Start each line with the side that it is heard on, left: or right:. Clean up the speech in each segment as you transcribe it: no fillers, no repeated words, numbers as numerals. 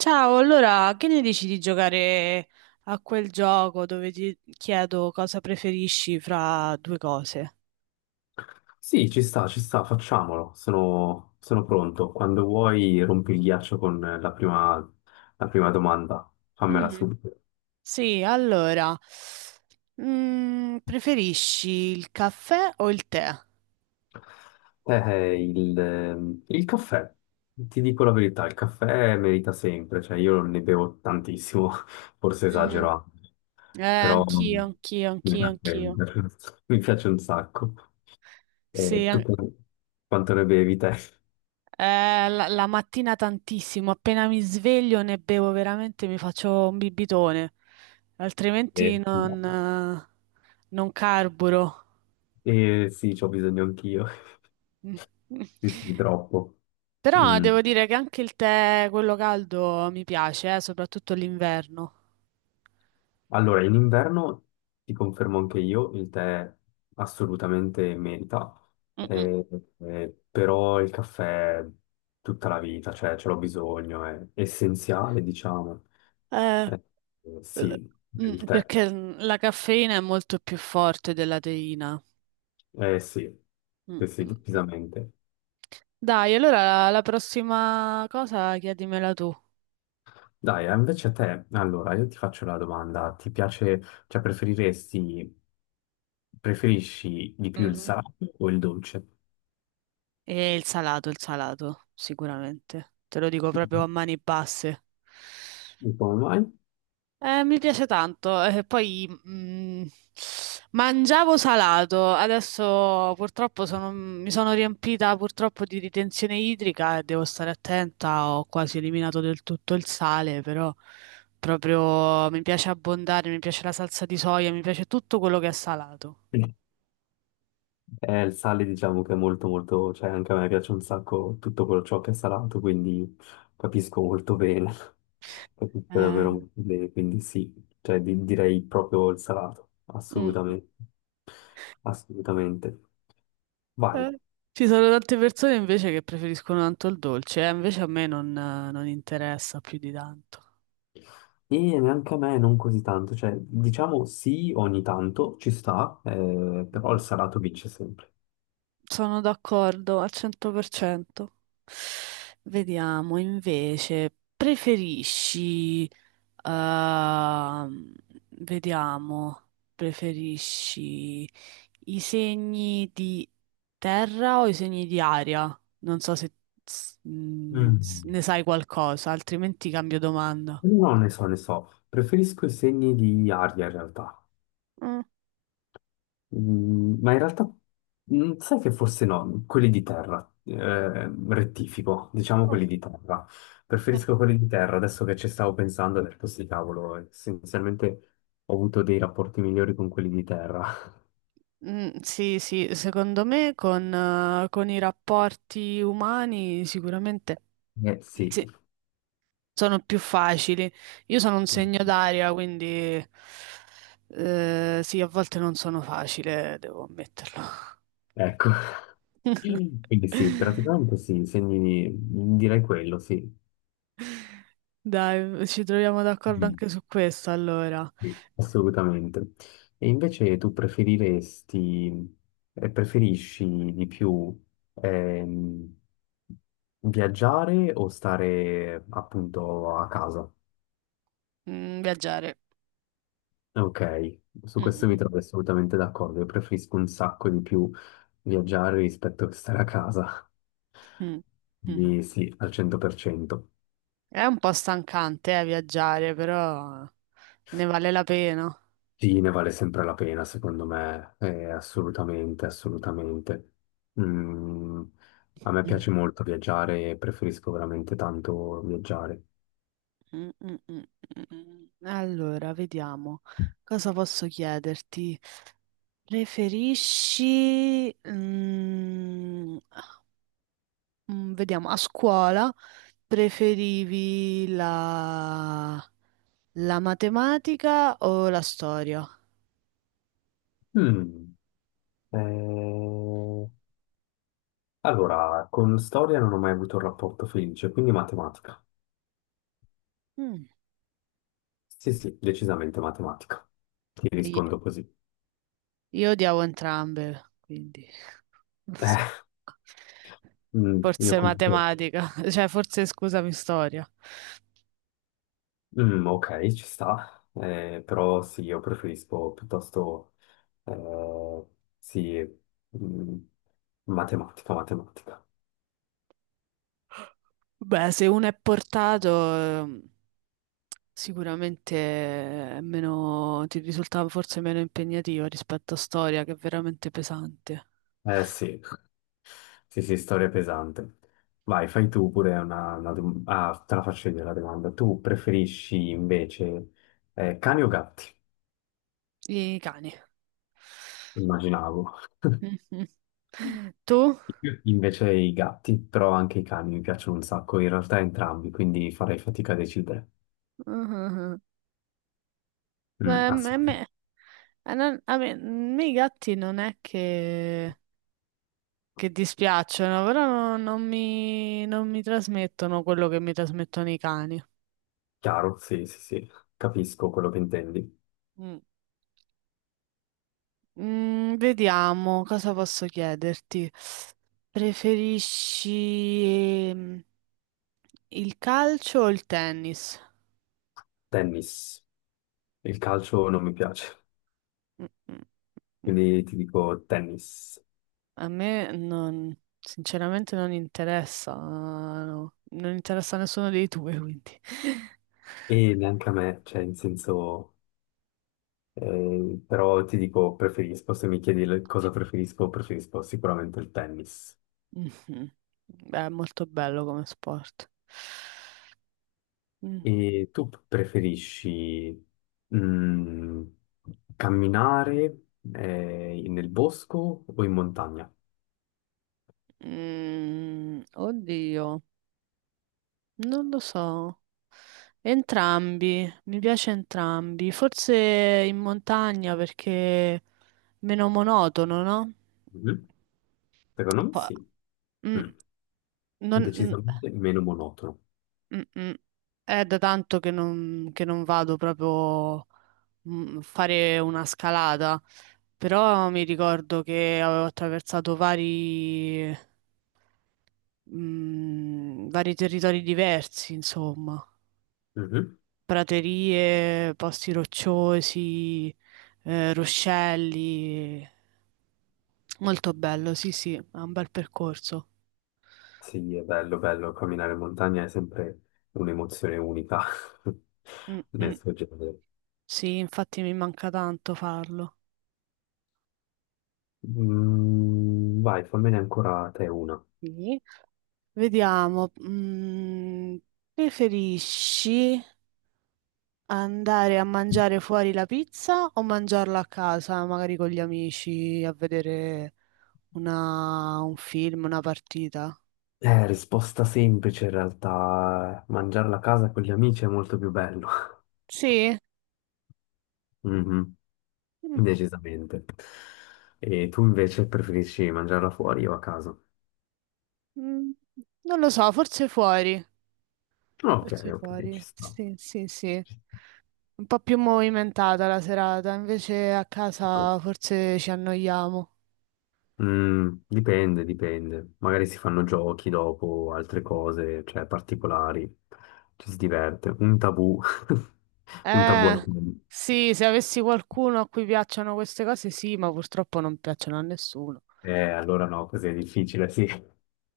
right: Ciao, allora che ne dici di giocare a quel gioco dove ti chiedo cosa preferisci fra due cose?
left: Sì, ci sta, facciamolo. Sono pronto. Quando vuoi rompi il ghiaccio con la prima domanda. Fammela
right: Mhm.
left: subito.
right: Sì, allora, preferisci il caffè o il tè?
left: Eh, il caffè. Ti dico la verità, il caffè merita sempre, cioè io ne bevo tantissimo, forse esagero
right: Mhm.
left: anche, però mm,
right: Anch'io, anch'io,
left: mi
right: anch'io,
left: piace,
right: anch'io.
left: mi piace un sacco.
right: Sì,
left: Tu
right: an-
left: quanto ne bevi te?
right: la mattina tantissimo, appena mi sveglio ne bevo veramente, mi faccio un bibitone, altrimenti
left: Eh,
right: non carburo.
left: Sì, c'ho bisogno anch'io. Sì, sì, troppo.
right: Però
left: Mm.
right: devo dire che anche il tè, quello caldo, mi piace, soprattutto l'inverno.
left: Allora, in inverno ti confermo anche io, il tè assolutamente merita,
right: Mm-mm.
left: eh, però il caffè tutta la vita, cioè ce l'ho bisogno, è essenziale, diciamo.
right: Eh,
left: Eh,
right: l-
left: sì, il tè,
right: perché la caffeina è molto più forte della teina.
left: eh sì, sì, sì,
right: Mm-mm.
left: decisamente.
right: Dai, allora la prossima cosa chiedimela tu.
left: Dai, invece a te, allora, io ti faccio la domanda, ti piace, cioè preferiresti, preferisci di più il
right: Mhm.
left: salato o il dolce?
right: E il salato, sicuramente. Te lo dico proprio a mani basse.
left: E come mai?
right: Mi piace tanto, poi mangiavo salato, adesso mi sono riempita purtroppo di ritenzione idrica e devo stare attenta, ho quasi eliminato del tutto il sale, però proprio mi piace abbondare, mi piace la salsa di soia, mi piace tutto quello che è salato.
left: Sì. Il sale diciamo che è molto molto, cioè anche a me piace un sacco tutto quello ciò che è salato, quindi capisco molto bene, capisco
right: Eh,
left: davvero molto bene, quindi sì, cioè direi proprio il salato,
right: mm,
left: assolutamente, assolutamente. Vai,
right: eh, Ci sono tante persone invece che preferiscono tanto il dolce, invece a me non interessa più di tanto.
left: e neanche a me non così tanto, cioè diciamo sì ogni tanto ci sta, però il salato vince sempre.
right: Sono d'accordo al 100%. Vediamo invece, ehm, vediamo, preferisci i segni di terra o i segni di aria? Non so se
left: Mm.
right: ne sai qualcosa, altrimenti cambio domanda.
left: No, ne so, ne so, preferisco i segni di aria in realtà.
right: Mm,
left: Mm, ma in realtà sai che forse no, quelli di terra, rettifico, diciamo
right: mm,
left: quelli di terra. Preferisco quelli di terra, adesso che ci stavo pensando, ho detto sì, cavolo, essenzialmente ho avuto dei rapporti migliori con quelli di terra.
right: mm, sì, sì, secondo me con i rapporti umani sicuramente.
left: Eh sì,
right: Sì, sono più facili. Io sono un segno d'aria, quindi sì, a volte non sono facile, devo ammetterlo.
left: ecco, quindi sì, praticamente sì, segni, direi quello, sì.
right: Dai, ci troviamo d'accordo
left: Mm.
right: anche su questo, allora.
left: Sì, assolutamente. E invece tu preferiresti, preferisci di più ehm, viaggiare o stare appunto a casa?
right: Mm, viaggiare.
left: Ok, su
right: Mm,
left: questo mi
right: mm,
left: trovo assolutamente d'accordo. Io preferisco un sacco di più viaggiare rispetto che stare a casa.
right: mm, mm, mm.
left: Quindi sì, al 100%.
right: È un po' stancante, viaggiare, però ne vale la pena.
left: Sì, ne vale sempre la pena, secondo me, assolutamente, assolutamente. Mm, a me
right: Mm,
left: piace molto viaggiare e preferisco veramente tanto viaggiare.
right: mm, mm, mm, mm, mm. Allora, vediamo. Cosa posso chiederti? Preferisci, mm, mm, vediamo, a scuola preferivi la matematica o la storia?
left: Mm, eh, allora, con storia non ho mai avuto un rapporto felice, quindi matematica.
right: Mm,
left: Sì, sì, decisamente matematica. Ti
right: i-
left: rispondo così.
right: Io odiavo entrambe, quindi non so.
left: Io
right: Forse
left: comunque.
right: matematica, cioè forse scusami, storia.
left: Mm, ok, ci sta. Però sì, io preferisco piuttosto, eh, sì, mm, matematica, matematica.
right: Beh, se uno è portato, eh, sicuramente è meno, ti risultava forse meno impegnativo rispetto a storia, che è veramente pesante.
left: Eh sì, sì, sì, storia pesante. Vai, fai tu pure una ah, te la faccio io la domanda. Tu preferisci invece cani o gatti?
right: I cani.
left: Immaginavo.
right: Mhm. Tu?
left: Io invece i gatti, però anche i cani mi piacciono un sacco, in realtà entrambi, quindi farei fatica a decidere.
right: Mhm.
left: Mm,
right: Beh,
left: assolutamente.
right: a me i gatti non è che dispiacciono, però non mi trasmettono quello che mi trasmettono i cani.
left: Chiaro, sì, sì, sì, capisco quello che intendi.
right: Mm. Mm, vediamo cosa posso chiederti. Preferisci ehm, il calcio o il tennis?
left: Tennis. Il calcio non mi piace,
right: Mm, mm, mm.
left: quindi ti dico tennis.
right: A me non, sinceramente non interessa, no. Non interessa a nessuno dei due, quindi.
left: E neanche a me, cioè, in senso, però ti dico preferisco, se mi chiedi cosa preferisco, preferisco sicuramente il tennis.
right: Mhm. Beh, è molto bello come sport. Mm.
left: E tu preferisci mm, camminare nel bosco o in montagna?
right: Mm, oddio. Non lo so. Entrambi, mi piace entrambi. Forse in montagna perché è meno monotono, no?
left: Mhm. Secondo me
right: Po-
left: sì.
right: mm,
left: Mm.
right: non- mm,
left: Decisamente meno monotono.
right: mm. È da tanto che non vado proprio a fare una scalata, però mi ricordo che avevo attraversato vari territori diversi, insomma.
left: Mhm.
right: Praterie, posti rocciosi, ruscelli. Molto bello, sì, sì, è un bel percorso.
left: Sì, è bello, bello, camminare in montagna è sempre un'emozione unica
right: Mm,
left: nel
right: mm.
left: suo genere.
right: Sì, infatti mi manca tanto farlo.
left: Mm, vai, fammene ancora te una.
right: Sì. Vediamo, preferisci andare a mangiare fuori la pizza o mangiarla a casa, magari con gli amici, a vedere un film, una partita?
left: Risposta semplice in realtà, mangiarla a casa con gli amici è molto più bello.
right: Sì,
left: Mhm,
right: Mm,
left: decisamente. E tu invece preferisci mangiarla fuori o a casa?
right: mm, non lo so, forse fuori.
left: Ok,
right: Forse
left: ok, ci
right: fuori,
left: sta.
right: sì, sì, sì. Un po' più movimentata la serata, invece a casa forse ci annoiamo.
left: Mm, dipende, dipende. Magari si fanno giochi dopo, altre cose, cioè particolari. Ci si diverte. Un tabù. Un tabù al
right: Eh,
left: mondo.
right: sì, se avessi qualcuno a cui piacciono queste cose, sì, ma purtroppo non piacciono a nessuno.
left: Allora no, così è difficile, sì.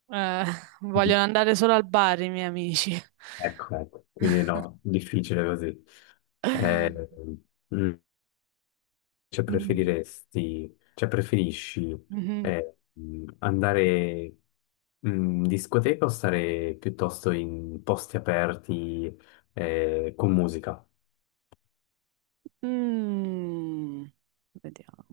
right: Eh, vogliono andare solo al bar i miei amici.
left: Ecco, ecco. Quindi no, difficile così. Eh, mm, cioè
right: Mm,
left: preferiresti, cioè preferisci
right: mhm.
left: eh, andare in discoteca o stare piuttosto in posti aperti con musica?
right: Mm, vediamo.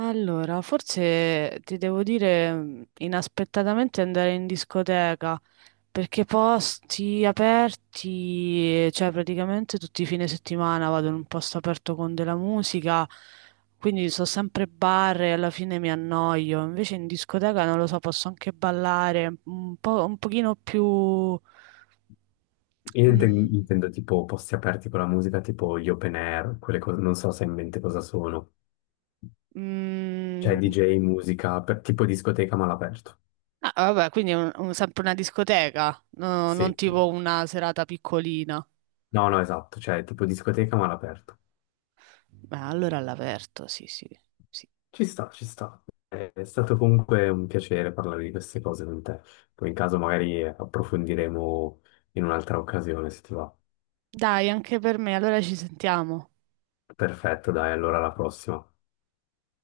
right: Allora, forse ti devo dire inaspettatamente andare in discoteca. Perché posti aperti, cioè praticamente tutti i fine settimana vado in un posto aperto con della musica, quindi so sempre bar e alla fine mi annoio. Invece in discoteca non lo so, posso anche ballare un po', un pochino più...
left: Io
right: mm,
left: intendo tipo posti aperti con la musica, tipo gli open air, quelle cose, non so se hai in mente cosa sono. Cioè
right: mm,
left: DJ, musica, tipo discoteca ma all'aperto.
right: ah, vabbè, quindi è sempre una discoteca, non
left: Sì.
right: tipo una serata piccolina.
left: No, no, esatto, cioè tipo discoteca ma all'aperto.
right: Beh, allora all'aperto, sì, sì, sì.
left: Ci sta, ci sta. È stato comunque un piacere parlare di queste cose con te. Poi in caso magari approfondiremo in un'altra occasione, se ti va.
right: Dai, anche per me, allora ci sentiamo.
left: Perfetto, dai, allora alla prossima.